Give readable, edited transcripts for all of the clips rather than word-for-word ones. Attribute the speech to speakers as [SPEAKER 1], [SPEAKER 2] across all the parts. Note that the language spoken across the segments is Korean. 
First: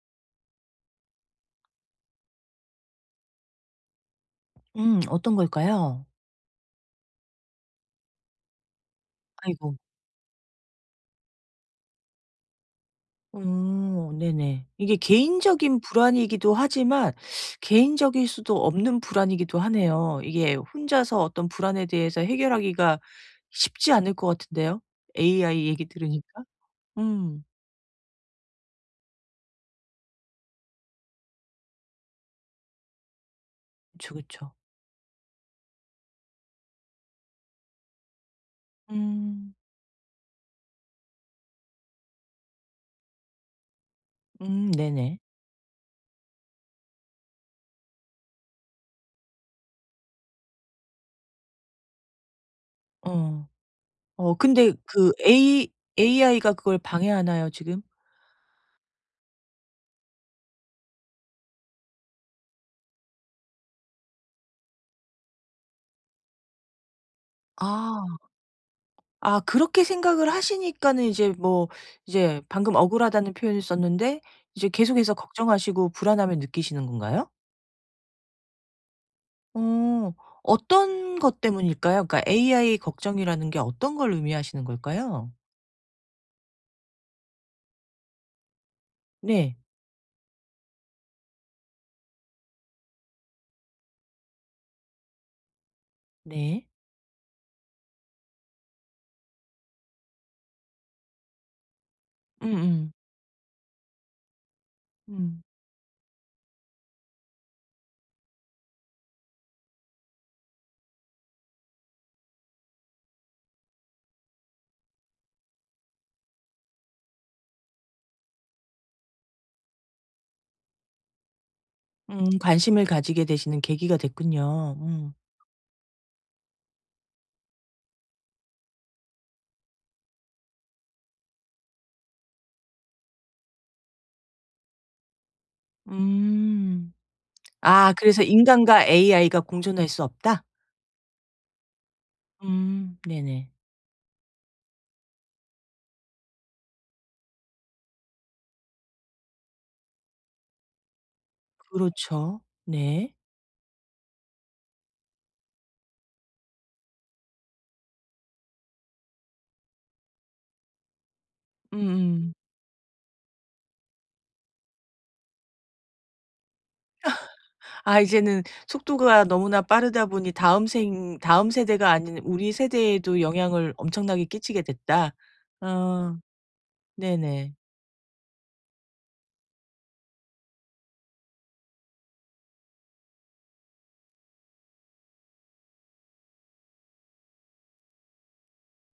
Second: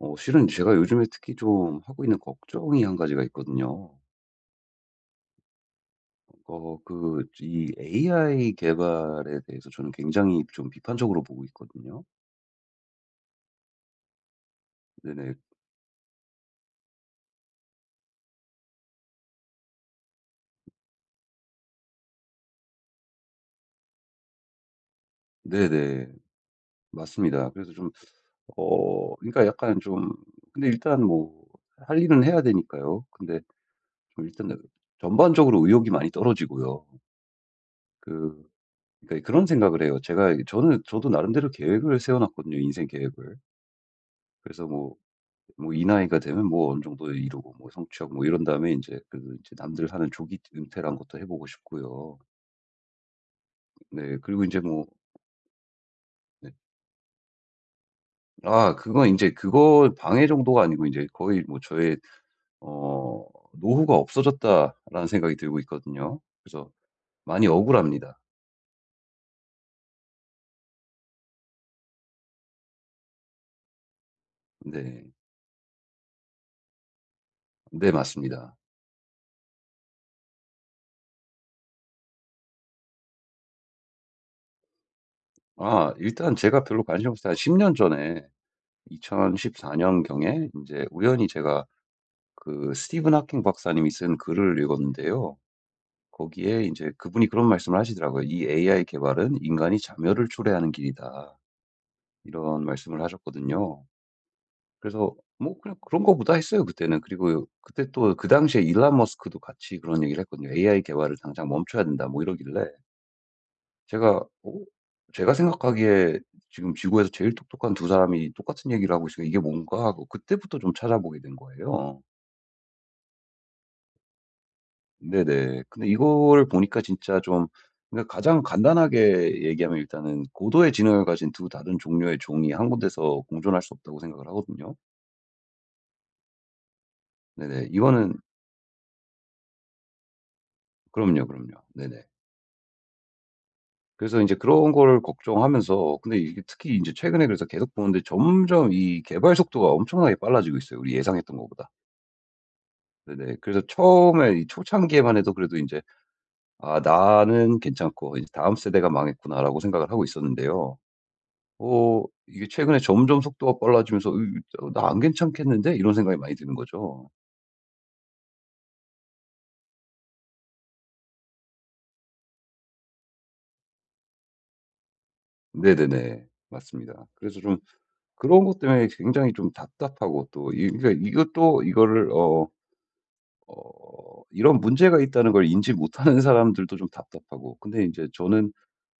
[SPEAKER 1] 실은 제가 요즘에 특히 좀 하고 있는 걱정이 한 가지가 있거든요.
[SPEAKER 2] 어떤 걸까요?
[SPEAKER 1] 이 AI 개발에 대해서
[SPEAKER 2] 아이고.
[SPEAKER 1] 저는 굉장히 좀 비판적으로 보고 있거든요.
[SPEAKER 2] 네네. 이게
[SPEAKER 1] 네네.
[SPEAKER 2] 개인적인 불안이기도 하지만 개인적일 수도 없는 불안이기도 하네요. 이게 혼자서 어떤 불안에 대해서 해결하기가 쉽지 않을 것 같은데요. AI 얘기
[SPEAKER 1] 네네.
[SPEAKER 2] 들으니까. 음.
[SPEAKER 1] 맞습니다. 그래서 좀 그러니까 약간 좀 근데 일단 뭐 할 일은 해야 되니까요. 근데
[SPEAKER 2] 그쵸,
[SPEAKER 1] 좀 일단
[SPEAKER 2] 그쵸.
[SPEAKER 1] 전반적으로 의욕이 많이 떨어지고요. 그 그러니까 그런
[SPEAKER 2] 음.
[SPEAKER 1] 생각을 해요. 제가 저는 저도 나름대로 계획을 세워 놨거든요, 인생 계획을. 그래서 뭐
[SPEAKER 2] 네네.
[SPEAKER 1] 뭐 이 나이가 되면 뭐 어느 정도 이루고 뭐 성취하고 뭐 이런 다음에 이제그제 남들 사는 조기 은퇴란 것도 해 보고 싶고요.
[SPEAKER 2] 어.
[SPEAKER 1] 네. 그리고 이제
[SPEAKER 2] 근데
[SPEAKER 1] 뭐.
[SPEAKER 2] 그 A
[SPEAKER 1] 네.
[SPEAKER 2] AI가 그걸 방해하나요 지금?
[SPEAKER 1] 아 그건 이제 그거 방해 정도가 아니고 이제 거의 뭐 저의 어 '노후가 없어졌다.'라는 생각이 들고 있거든요. 그래서 많이
[SPEAKER 2] 아.
[SPEAKER 1] 억울합니다.
[SPEAKER 2] 아 그렇게 생각을 하시니까는 이제 뭐 이제 방금 억울하다는 표현을 썼는데 이제
[SPEAKER 1] 네.
[SPEAKER 2] 계속해서 걱정하시고 불안함을 느끼시는 건가요?
[SPEAKER 1] 네 맞습니다.
[SPEAKER 2] 어. 어떤 것 때문일까요? 그러니까 AI 걱정이라는 게 어떤 걸 의미하시는 걸까요?
[SPEAKER 1] 아 일단 제가 별로 관심 없을 때 한 10년 전에
[SPEAKER 2] 네.
[SPEAKER 1] 2014 년경에 이제 우연히 제가 그 스티븐 하킹 박사님이 쓴 글을 읽었는데요. 거기에
[SPEAKER 2] 네.
[SPEAKER 1] 이제 그분이 그런 말씀을 하시더라고요. "이 AI 개발은 인간이 자멸을 초래하는 길이다." 이런
[SPEAKER 2] 음음.
[SPEAKER 1] 말씀을 하셨거든요. 그래서
[SPEAKER 2] 음.
[SPEAKER 1] 뭐 그냥 그런 거 보다 했어요 그때는. 그리고 그때 또 그 당시에 일론 머스크도 같이 그런 얘기를 했거든요. "AI 개발을 당장 멈춰야 된다." 뭐 이러길래 제가 어 제가 생각하기에 지금 지구에서 제일 똑똑한 두 사람이 똑같은 얘기를 하고 있으니까 '이게 뭔가?' 하고 그때부터 좀 찾아보게 된 거예요.
[SPEAKER 2] 관심을 가지게 되시는 계기가 됐군요. 음.
[SPEAKER 1] 네네. 근데 이거를 보니까 진짜 좀, 그러니까 가장 간단하게 얘기하면 일단은 고도의 지능을 가진 두 다른 종류의 종이 한 군데서 공존할 수 없다고 생각을 하거든요.
[SPEAKER 2] 음.
[SPEAKER 1] 네네.
[SPEAKER 2] 아
[SPEAKER 1] 이거는,
[SPEAKER 2] 그래서 '인간과 AI가 공존할 수 없다.'
[SPEAKER 1] 그럼요, 그럼요. 네네.
[SPEAKER 2] 네네.
[SPEAKER 1] 그래서 이제 그런 거를 걱정하면서, 근데 이게 특히 이제 최근에 그래서 계속 보는데 점점 이 개발 속도가 엄청나게 빨라지고 있어요, 우리 예상했던 것보다.
[SPEAKER 2] 그렇죠. 네.
[SPEAKER 1] 네네. 그래서 처음에 이 초창기에만 해도 그래도 이제 '아 나는 괜찮고 이제 다음 세대가 망했구나.'라고 생각을 하고 있었는데요.
[SPEAKER 2] 음음.
[SPEAKER 1] 이게 최근에 점점 속도가 빨라지면서 '나 안 괜찮겠는데?' 이런 생각이 많이 드는 거죠.
[SPEAKER 2] 아 이제는 속도가 너무나 빠르다 보니 다음 세대가 아닌 우리 세대에도 영향을 엄청나게 끼치게 됐다.' 어
[SPEAKER 1] 네네네. 맞습니다. 그래서
[SPEAKER 2] 네네.
[SPEAKER 1] 좀 그런 것 때문에 굉장히 좀 답답하고, 또 이 그러니까 이것도 이거를 이런 문제가 있다는 걸 인지 못하는 사람들도 좀 답답하고, 근데 이제 저는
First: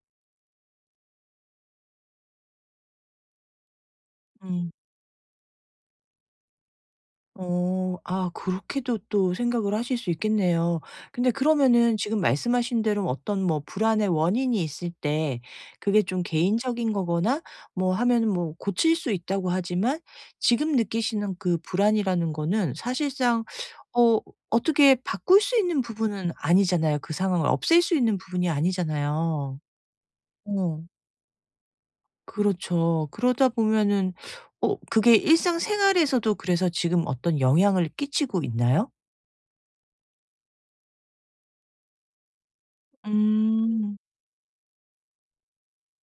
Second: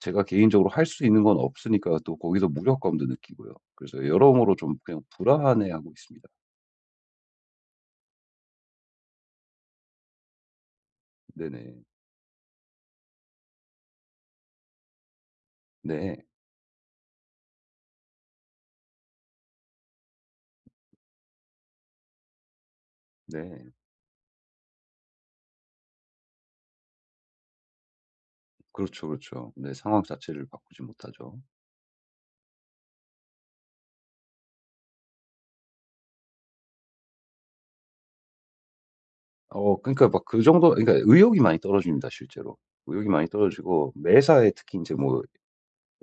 [SPEAKER 1] 제가 개인적으로 할 수 있는 건 없으니까 또 거기서 무력감도 느끼고요. 그래서 여러모로
[SPEAKER 2] 음.
[SPEAKER 1] 좀 그냥 불안해하고 있습니다.
[SPEAKER 2] 어. 아 그렇게도 또 생각을 하실 수 있겠네요. 근데
[SPEAKER 1] 네네.
[SPEAKER 2] 그러면은 지금 말씀하신 대로 어떤 뭐 불안의 원인이 있을 때 그게 좀
[SPEAKER 1] 네.
[SPEAKER 2] 개인적인 거거나 뭐 하면은 뭐 고칠 수 있다고 하지만 지금 느끼시는 그 불안이라는 거는 사실상
[SPEAKER 1] 네.
[SPEAKER 2] 어 어떻게 바꿀 수 있는 부분은 아니잖아요. 그 상황을 없앨 수 있는 부분이
[SPEAKER 1] 그렇죠, 그렇죠.
[SPEAKER 2] 아니잖아요.
[SPEAKER 1] 네. 상황 자체를
[SPEAKER 2] 어.
[SPEAKER 1] 바꾸지 못하죠.
[SPEAKER 2] 그렇죠. 그러다 보면은 그게 일상생활에서도 그래서 지금 어떤 영향을 끼치고 있나요?
[SPEAKER 1] 그러니까 막 그 정도, 그러니까 의욕이 많이 떨어집니다 실제로. 의욕이 많이 떨어지고
[SPEAKER 2] 음.
[SPEAKER 1] 매사에 특히 인제 뭐,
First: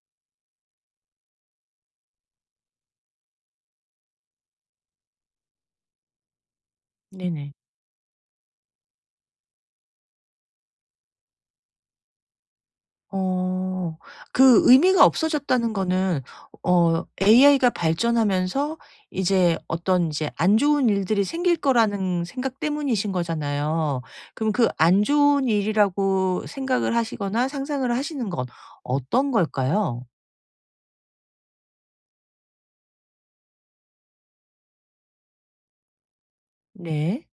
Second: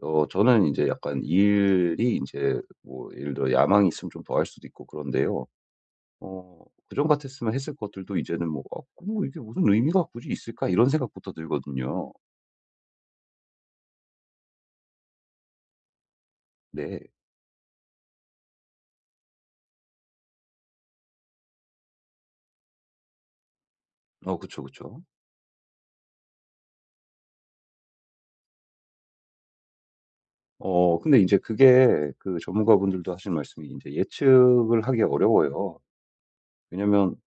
[SPEAKER 1] 저는 인제 약간 일이 인제 뭐 예를 들어 야망이 있으면 좀 더할 수도 있고 그런데요. 그전
[SPEAKER 2] 네네.
[SPEAKER 1] 같았으면 했을 것들도 이제는 뭐 '아 뭐 이게 무슨 의미가 굳이 있을까?' 이런 생각부터 들거든요.
[SPEAKER 2] 어. 그 의미가 없어졌다는 거는
[SPEAKER 1] 네.
[SPEAKER 2] AI가 발전하면서 이제 어떤 이제 안 좋은 일들이 생길 거라는 생각 때문이신 거잖아요. 그럼
[SPEAKER 1] 그쵸,
[SPEAKER 2] 그
[SPEAKER 1] 그쵸.
[SPEAKER 2] 안 좋은 일이라고 생각을 하시거나 상상을 하시는 건 어떤 걸까요?
[SPEAKER 1] 근데 인제 그게 그 전문가분들도 하신 말씀이 인제 예측을 하기 어려워요. 왜냐면
[SPEAKER 2] 네.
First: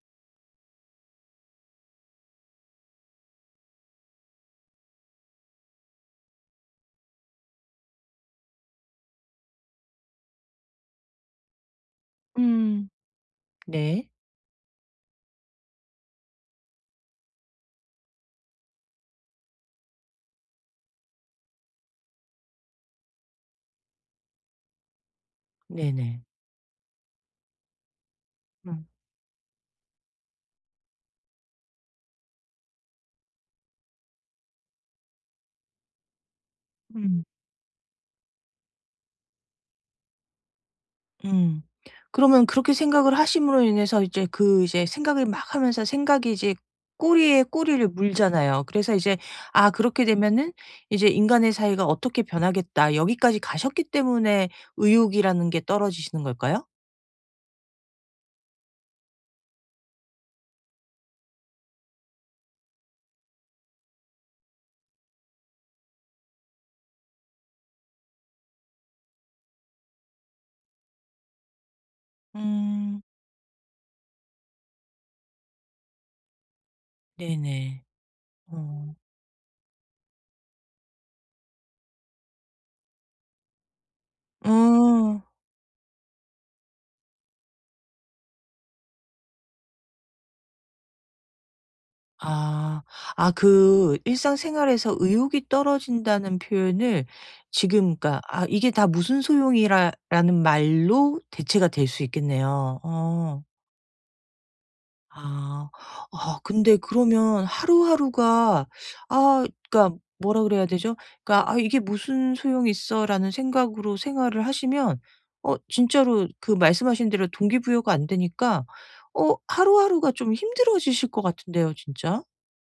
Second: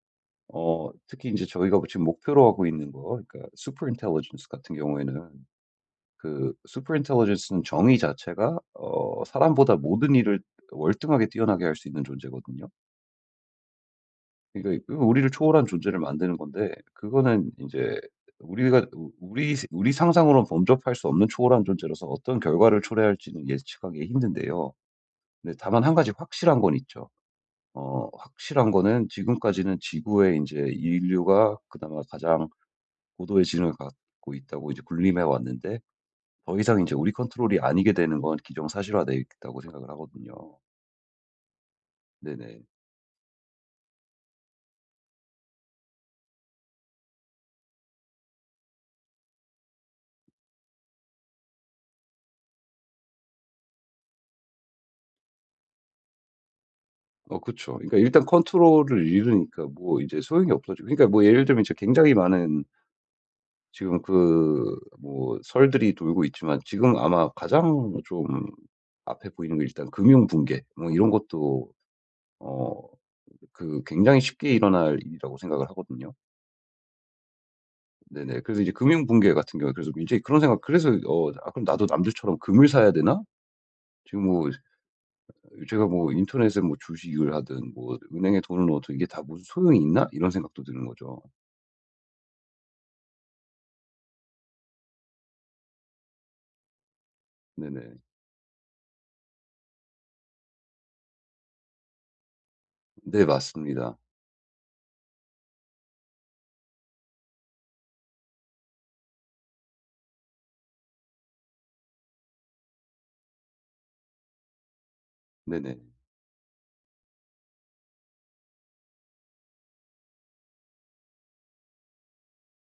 [SPEAKER 1] 특히 이제 저희가 지금 목표로 하고 있는 거, 그러니까 super intelligence 같은 경우에는, 그 super intelligence는 정의 자체가 사람보다 모든 일을 월등하게 뛰어나게 할 수 있는 존재거든요.
[SPEAKER 2] 음. 네.
[SPEAKER 1] 그러니까 그 우리를 초월한 존재를 만드는 건데, 그거는 이제 우리가 우 우리 우리 상상으로는 범접할 수 없는 초월한 존재로서 어떤 결과를 초래할지는 예측하기 힘든데요. 근데 다만 한 가지
[SPEAKER 2] 네네.
[SPEAKER 1] 확실한 건 있죠. 확실한
[SPEAKER 2] 음.
[SPEAKER 1] 거는, 지금까지는 지구의 이제 인류가 그나마 가장 고도의 지능을 갖고 있다고 이제 군림해 왔는데, 더 이상 이제 우리
[SPEAKER 2] 음.
[SPEAKER 1] 컨트롤이 아니게 되는 건 기정사실화되어 있다고 생각을 하거든요.
[SPEAKER 2] 음. 그러면
[SPEAKER 1] 네네.
[SPEAKER 2] 그렇게 생각을 하심으로 인해서 이제 그 이제 생각을 막 하면서 생각이 이제 꼬리에 꼬리를 물잖아요. 그래서 이제 '아 그렇게 되면은 이제 인간의 사이가 어떻게 변하겠다.' 여기까지 가셨기 때문에 의욕이라는 게 떨어지시는 걸까요?
[SPEAKER 1] 그쵸. 그러니까 일단 컨트롤을 잃으니까 뭐 이제 소용이 없어지고, 그러니까 뭐 예를 들면 이제 굉장히 많은, 지금 그 뭐 설들이 돌고 있지만 지금 아마 가장 좀 앞에 보이는 게 일단 금융 붕괴, 뭐 이런 것도 어
[SPEAKER 2] 음.
[SPEAKER 1] 그 굉장히 쉽게 일어날 일이라고 생각을 하거든요.
[SPEAKER 2] 네네.
[SPEAKER 1] 네네. 그래서 이제
[SPEAKER 2] 어.
[SPEAKER 1] 금융 붕괴 같은 경우에, 그래서 이제 그런 생각, 그래서 '아 그럼 나도 남들처럼 금을 사야 되나?' 지금 뭐,
[SPEAKER 2] 어.
[SPEAKER 1] 제가 뭐 인터넷에 뭐 주식을 하든 뭐 은행에 돈을 넣어도 '이게 다 무슨 소용이 있나?' 이런 생각도 드는 거죠.
[SPEAKER 2] 아. 아 그 일상생활에서 의욕이 떨어진다는 표현을 지금
[SPEAKER 1] 네네.
[SPEAKER 2] 그러니까 '아 이게 다 무슨 소용이라.' 라는 말로 대체가 될 수 있겠네요.
[SPEAKER 1] 네
[SPEAKER 2] 어.
[SPEAKER 1] 맞습니다.
[SPEAKER 2] 아. 아 근데 그러면 하루하루가 아 그러니까 뭐라 그래야 되죠? 그러니까 '아 이게 무슨 소용이 있어.'라는 생각으로 생활을 하시면
[SPEAKER 1] 네네.
[SPEAKER 2] 진짜로 그 말씀하신 대로 동기부여가 안 되니까 하루하루가 좀 힘들어지실 것 같은데요 진짜.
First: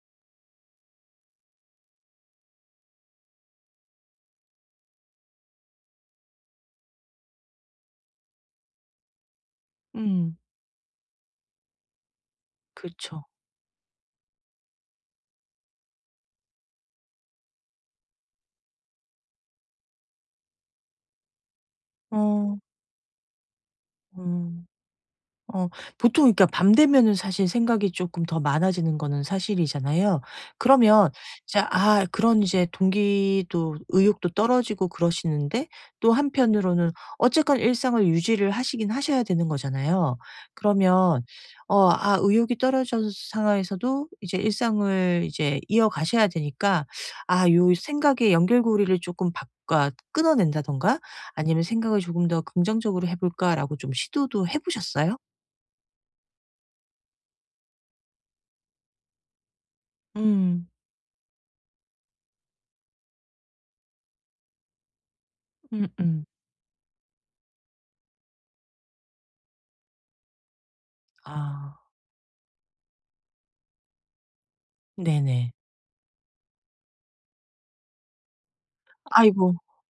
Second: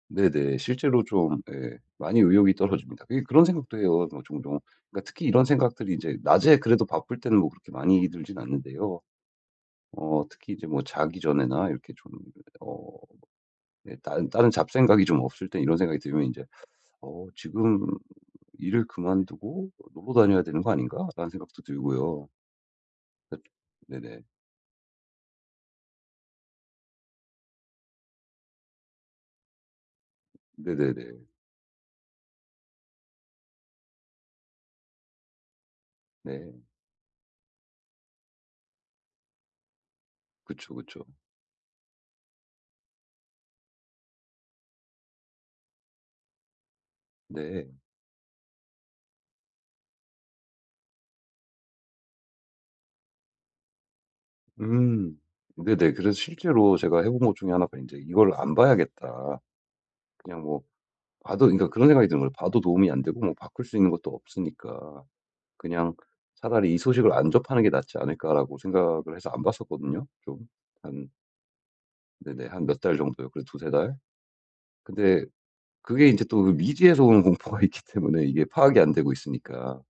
[SPEAKER 1] 네네. 실제로 좀, 예 많이 의욕이 떨어집니다. 그게 그런 생각도 해요 뭐 종종. 그러니까 특히 이런 생각들이 인제 낮에 그래도 바쁠 때는 뭐 그렇게 많이 들진 않는데요.
[SPEAKER 2] 음.
[SPEAKER 1] 특히 이제 뭐 자기 전에나 이렇게 좀, 어
[SPEAKER 2] 그쵸.
[SPEAKER 1] 예 다른 잡생각이 좀 없을 때 이런 생각이 들면 인제, 지금 일을 그만두고 놀러 다녀야 되는 거 아닌가? 라는 생각도 들고요.
[SPEAKER 2] 어.
[SPEAKER 1] 그 네네.
[SPEAKER 2] 어. 어 보통 그러니까 밤 되면은 사실 생각이 조금 더 많아지는 거는 사실이잖아요. 그러면
[SPEAKER 1] 네네네.
[SPEAKER 2] 이제 아 그런 이제 동기도 의욕도 떨어지고 그러시는데 또
[SPEAKER 1] 네.
[SPEAKER 2] 한편으로는 어쨌건 일상을 유지를 하시긴 하셔야 되는 거잖아요.
[SPEAKER 1] 그쵸, 그쵸.
[SPEAKER 2] 그러면 아 의욕이 떨어져서 상황에서도 이제 일상을 이제 이어가셔야 되니까 아
[SPEAKER 1] 네.
[SPEAKER 2] 요 생각의 연결고리를 조금 바꿔 끊어낸다든가 아니면 '생각을 조금 더 긍정적으로 해 볼까.'라고 좀 시도도 해
[SPEAKER 1] 음.
[SPEAKER 2] 보셨어요?
[SPEAKER 1] 네네. 그래서 실제로 제가 해본 것 중에 하나가 이제, 이걸 안 봐야겠다. 그냥 뭐,
[SPEAKER 2] 음.
[SPEAKER 1] 봐도, 그러니까 그런 생각이 드는 거예요. 봐도 도움이 안 되고, 뭐, 바꿀 수 있는 것도 없으니까. 그냥
[SPEAKER 2] 음음.
[SPEAKER 1] 차라리 이 소식을 안 접하는 게 낫지 않을까라고 생각을 해서 안 봤었거든요. 좀. 한,
[SPEAKER 2] 아
[SPEAKER 1] 네네. 한 몇 달 정도요. 그래, 두세 달. 근데
[SPEAKER 2] 네네.
[SPEAKER 1] 그게 이제 또그 미지에서 오는 공포가 있기 때문에 이게 파악이 안 되고
[SPEAKER 2] 아이고.
[SPEAKER 1] 있으니까.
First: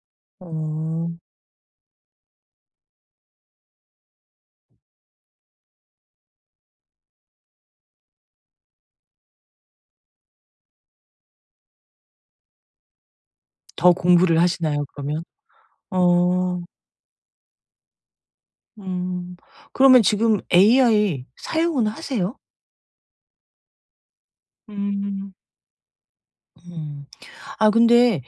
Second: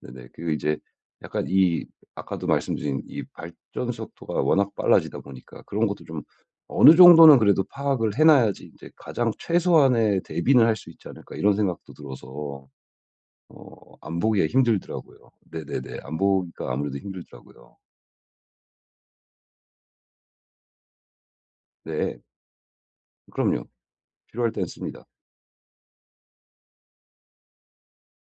[SPEAKER 1] 네네. 그리고 이제
[SPEAKER 2] 어.
[SPEAKER 1] 약간 이, 아까도 말씀드린 이 발전 속도가 워낙 빨라지다 보니까, 그런 것도 좀 어느 정도는 그래도 파악을 해 놔야지 인제 '가장 최소한의 대비는 할 수 있지 않을까.' 이런 생각도 들어서
[SPEAKER 2] 더
[SPEAKER 1] 안
[SPEAKER 2] 공부를
[SPEAKER 1] 보기가
[SPEAKER 2] 하시나요 그러면?
[SPEAKER 1] 힘들더라고요. 네네네. 안
[SPEAKER 2] 어.
[SPEAKER 1] 보기가 아무래도 힘들더라고요.
[SPEAKER 2] 음. 그러면 지금 AI 사용은
[SPEAKER 1] 네.
[SPEAKER 2] 하세요?
[SPEAKER 1] 그럼요. 필요할 땐 씁니다.
[SPEAKER 2] 음. 음. 아 근데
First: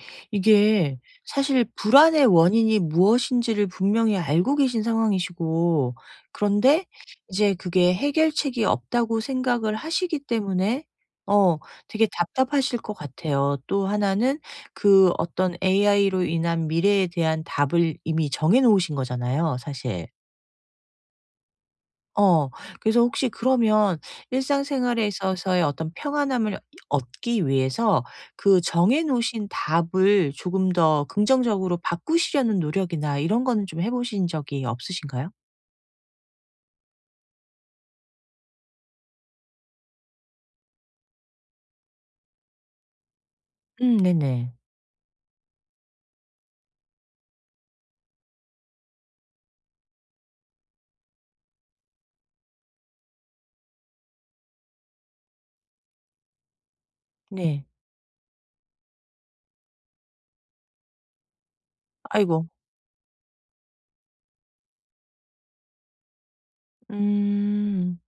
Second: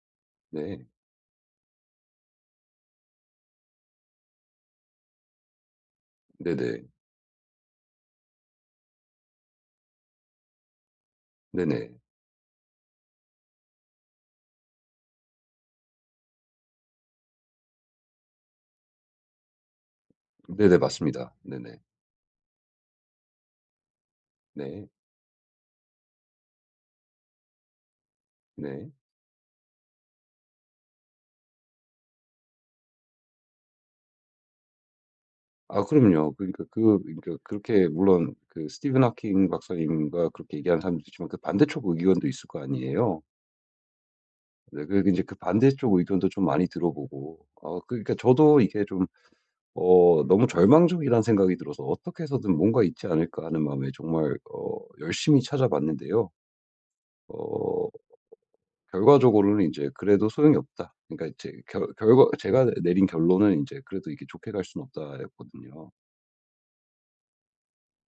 [SPEAKER 1] 네.
[SPEAKER 2] 이게 사실 불안의 원인이 무엇인지를 분명히 알고 계신 상황이시고
[SPEAKER 1] 네네.
[SPEAKER 2] 그런데 이제 그게 해결책이 없다고 생각을 하시기 때문에 어
[SPEAKER 1] 네네.
[SPEAKER 2] 되게 답답하실 것 같아요. 또 하나는 그 어떤 AI로 인한 미래에 대한 답을 이미 정해 놓으신 거잖아요, 사실.
[SPEAKER 1] 네네. 맞습니다. 네네.
[SPEAKER 2] 어. 그래서 혹시 그러면
[SPEAKER 1] 네.
[SPEAKER 2] 일상생활에 있어서의 어떤 평안함을 얻기 위해서 그
[SPEAKER 1] 네.
[SPEAKER 2] 정해 놓으신 답을 조금 더 긍정적으로 바꾸시려는 노력이나 이런 거는 좀 해 보신 적이 없으신가요?
[SPEAKER 1] 아 그럼요. 그러니까 그, 그러니까 그렇게 물론 그 스티븐 하킹 박사님과 그렇게 얘기하는 사람도 있지만 그 반대쪽 의견도 있을 거 아니에요.
[SPEAKER 2] 네네.
[SPEAKER 1] 네 그리제그 반대쪽 의견도 좀 많이 들어보고 그러니까 저도 이게 좀 너무 절망적이라는 생각이 들어서 '어떻게 해서든 뭔가 있지 않을까.' 하는 마음에 정말 열심히 찾아봤는데요.
[SPEAKER 2] 네.
[SPEAKER 1] 어 결과적으로는 이제 '그래도 소용이 없다.' 그러니까 제 결 결과
[SPEAKER 2] 아이고.
[SPEAKER 1] 제가 내린 결론은 이제 '그래도 이게 좋게 갈 수는 없다.'였거든요.
[SPEAKER 2] 음.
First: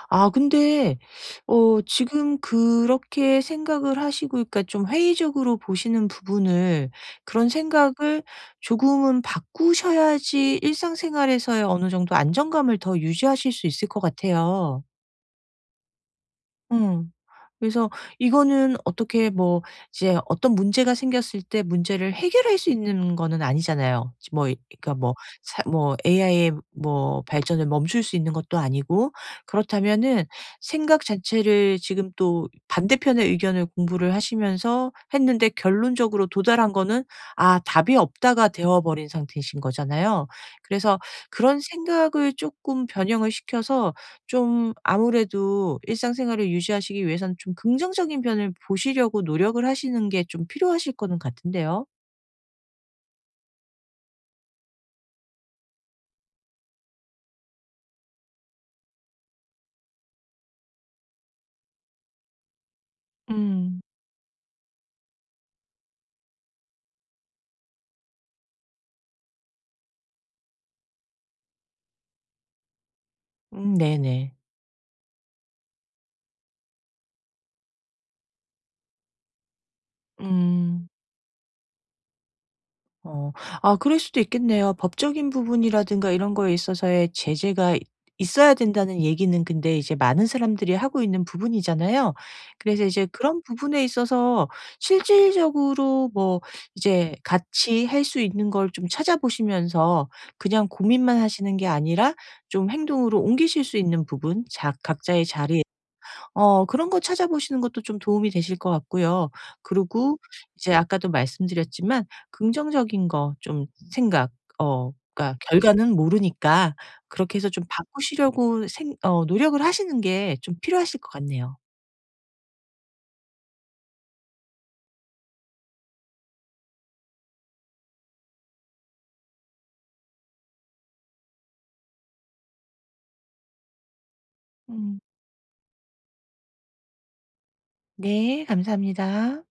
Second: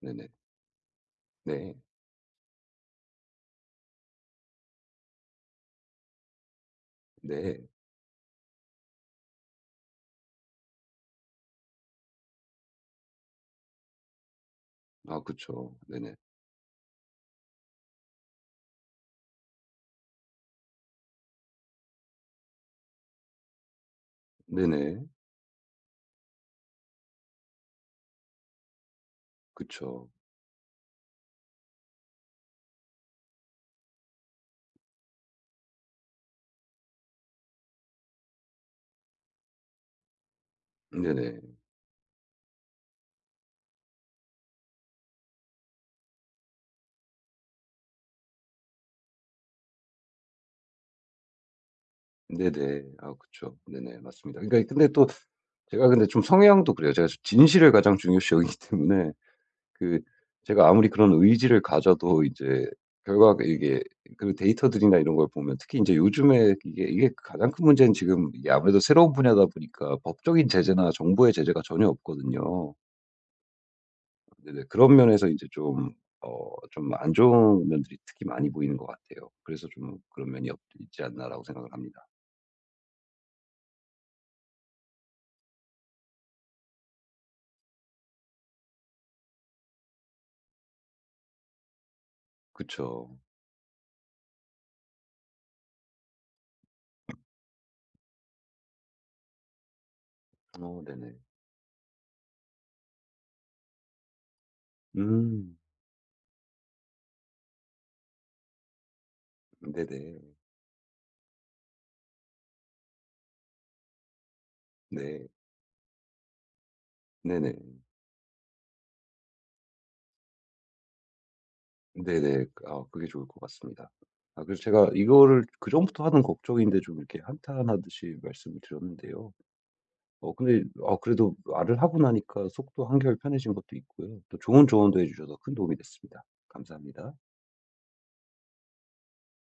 [SPEAKER 1] 네네.
[SPEAKER 2] 아 근데
[SPEAKER 1] 네.
[SPEAKER 2] 지금 그렇게 생각을 하시고 그러니까 좀 회의적으로 보시는 부분을 그런
[SPEAKER 1] 네.
[SPEAKER 2] 생각을 조금은 바꾸셔야지 일상생활에서의 어느 정도 안정감을 더 유지하실 수 있을 것 같아요.
[SPEAKER 1] 아 그쵸. 네네.
[SPEAKER 2] 응. 그래서 이거는 어떻게 뭐 이제 어떤 문제가 생겼을 때 문제를 해결할 수 있는 거는 아니잖아요. 지 뭐 이 그러니까
[SPEAKER 1] 네네.
[SPEAKER 2] 뭐 사 뭐 AI의 뭐 발전을 멈출 수 있는 것도 아니고
[SPEAKER 1] 그쵸.
[SPEAKER 2] 그렇다면은 생각 자체를 지금 또 반대편의 의견을 공부를 하시면서 했는데 결론적으로 도달한 거는 아 답이 없다가 되어 버린 상태이신 거잖아요. 그래서
[SPEAKER 1] 네네.
[SPEAKER 2] 그런 생각을 조금 변형을 시켜서 좀 아무래도 일상생활을 유지하시기 위해서는 좀 긍정적인 편을 보시려고 노력을 하시는 게 좀 필요하실 거는 같은데요.
[SPEAKER 1] 네네. 아 그쵸. 네네. 맞습니다. 그러니까 근데 또, 제가 근데 좀 성향도 그래요. 제가 진실을 가장 중요시 여기기 때문에, 그, 제가 아무리 그런 의지를 가져도 이제 결과가
[SPEAKER 2] 음.
[SPEAKER 1] 이게, 그 데이터들이나 이런 걸 보면, 특히 이제 요즘에 이게, 이게 가장 큰 문제는 지금 이게 아무래도 새로운 분야다 보니까 법적인 제재나 정부의 제재가 전혀 없거든요.
[SPEAKER 2] 네네.
[SPEAKER 1] 네네. 그런 면에서 이제 좀 좀 안 좋은 면들이 특히 많이 보이는 것 같아요. 그래서 좀 '그런 면이 없
[SPEAKER 2] 음.
[SPEAKER 1] 있지 않나.'라고 생각을 합니다.
[SPEAKER 2] 어. 아 그럴 수도 있겠네요. 법적인 부분이라든가 이런 거에 있어서의 제재가 있 있어야 된다는 얘기는 근데 이제 많은 사람들이 하고 있는 부분이잖아요. 그래서 이제
[SPEAKER 1] 그쵸.
[SPEAKER 2] 그런 부분에 있어서 실질적으로 뭐 이제 같이 할 수 있는 걸 좀 찾아보시면서 그냥
[SPEAKER 1] 네네.
[SPEAKER 2] 고민만 하시는 게 아니라 좀 행동으로 옮기실 수 있는 부분 자 각자의
[SPEAKER 1] 음.
[SPEAKER 2] 자리에 그런 거 찾아보시는 것도 좀 도움이 되실 것 같고요. 그리고
[SPEAKER 1] 네네.
[SPEAKER 2] 이제 아까도 말씀드렸지만 긍정적인 거 좀 생각
[SPEAKER 1] 네.
[SPEAKER 2] 그러니까 결과는 모르니까 그렇게 해서
[SPEAKER 1] 네네.
[SPEAKER 2] 좀 바꾸시려고 생 어 노력을 하시는 게 좀 필요하실 것 같네요.
[SPEAKER 1] 네네. 아 그게 좋을 것 같습니다. 아 그래서 제가 이거를 그전부터 하는 걱정인데 좀 이렇게 한탄하듯이 말씀을 드렸는데요. 근데 아 그래도 말을 하고 나니까 속도 한결 편해진 것도 있고요. 또 좋은 조언도
[SPEAKER 2] 음.
[SPEAKER 1] 해 주셔서 큰 도움이 됐습니다. 감사합니다.
[SPEAKER 2] 네. 감사합니다.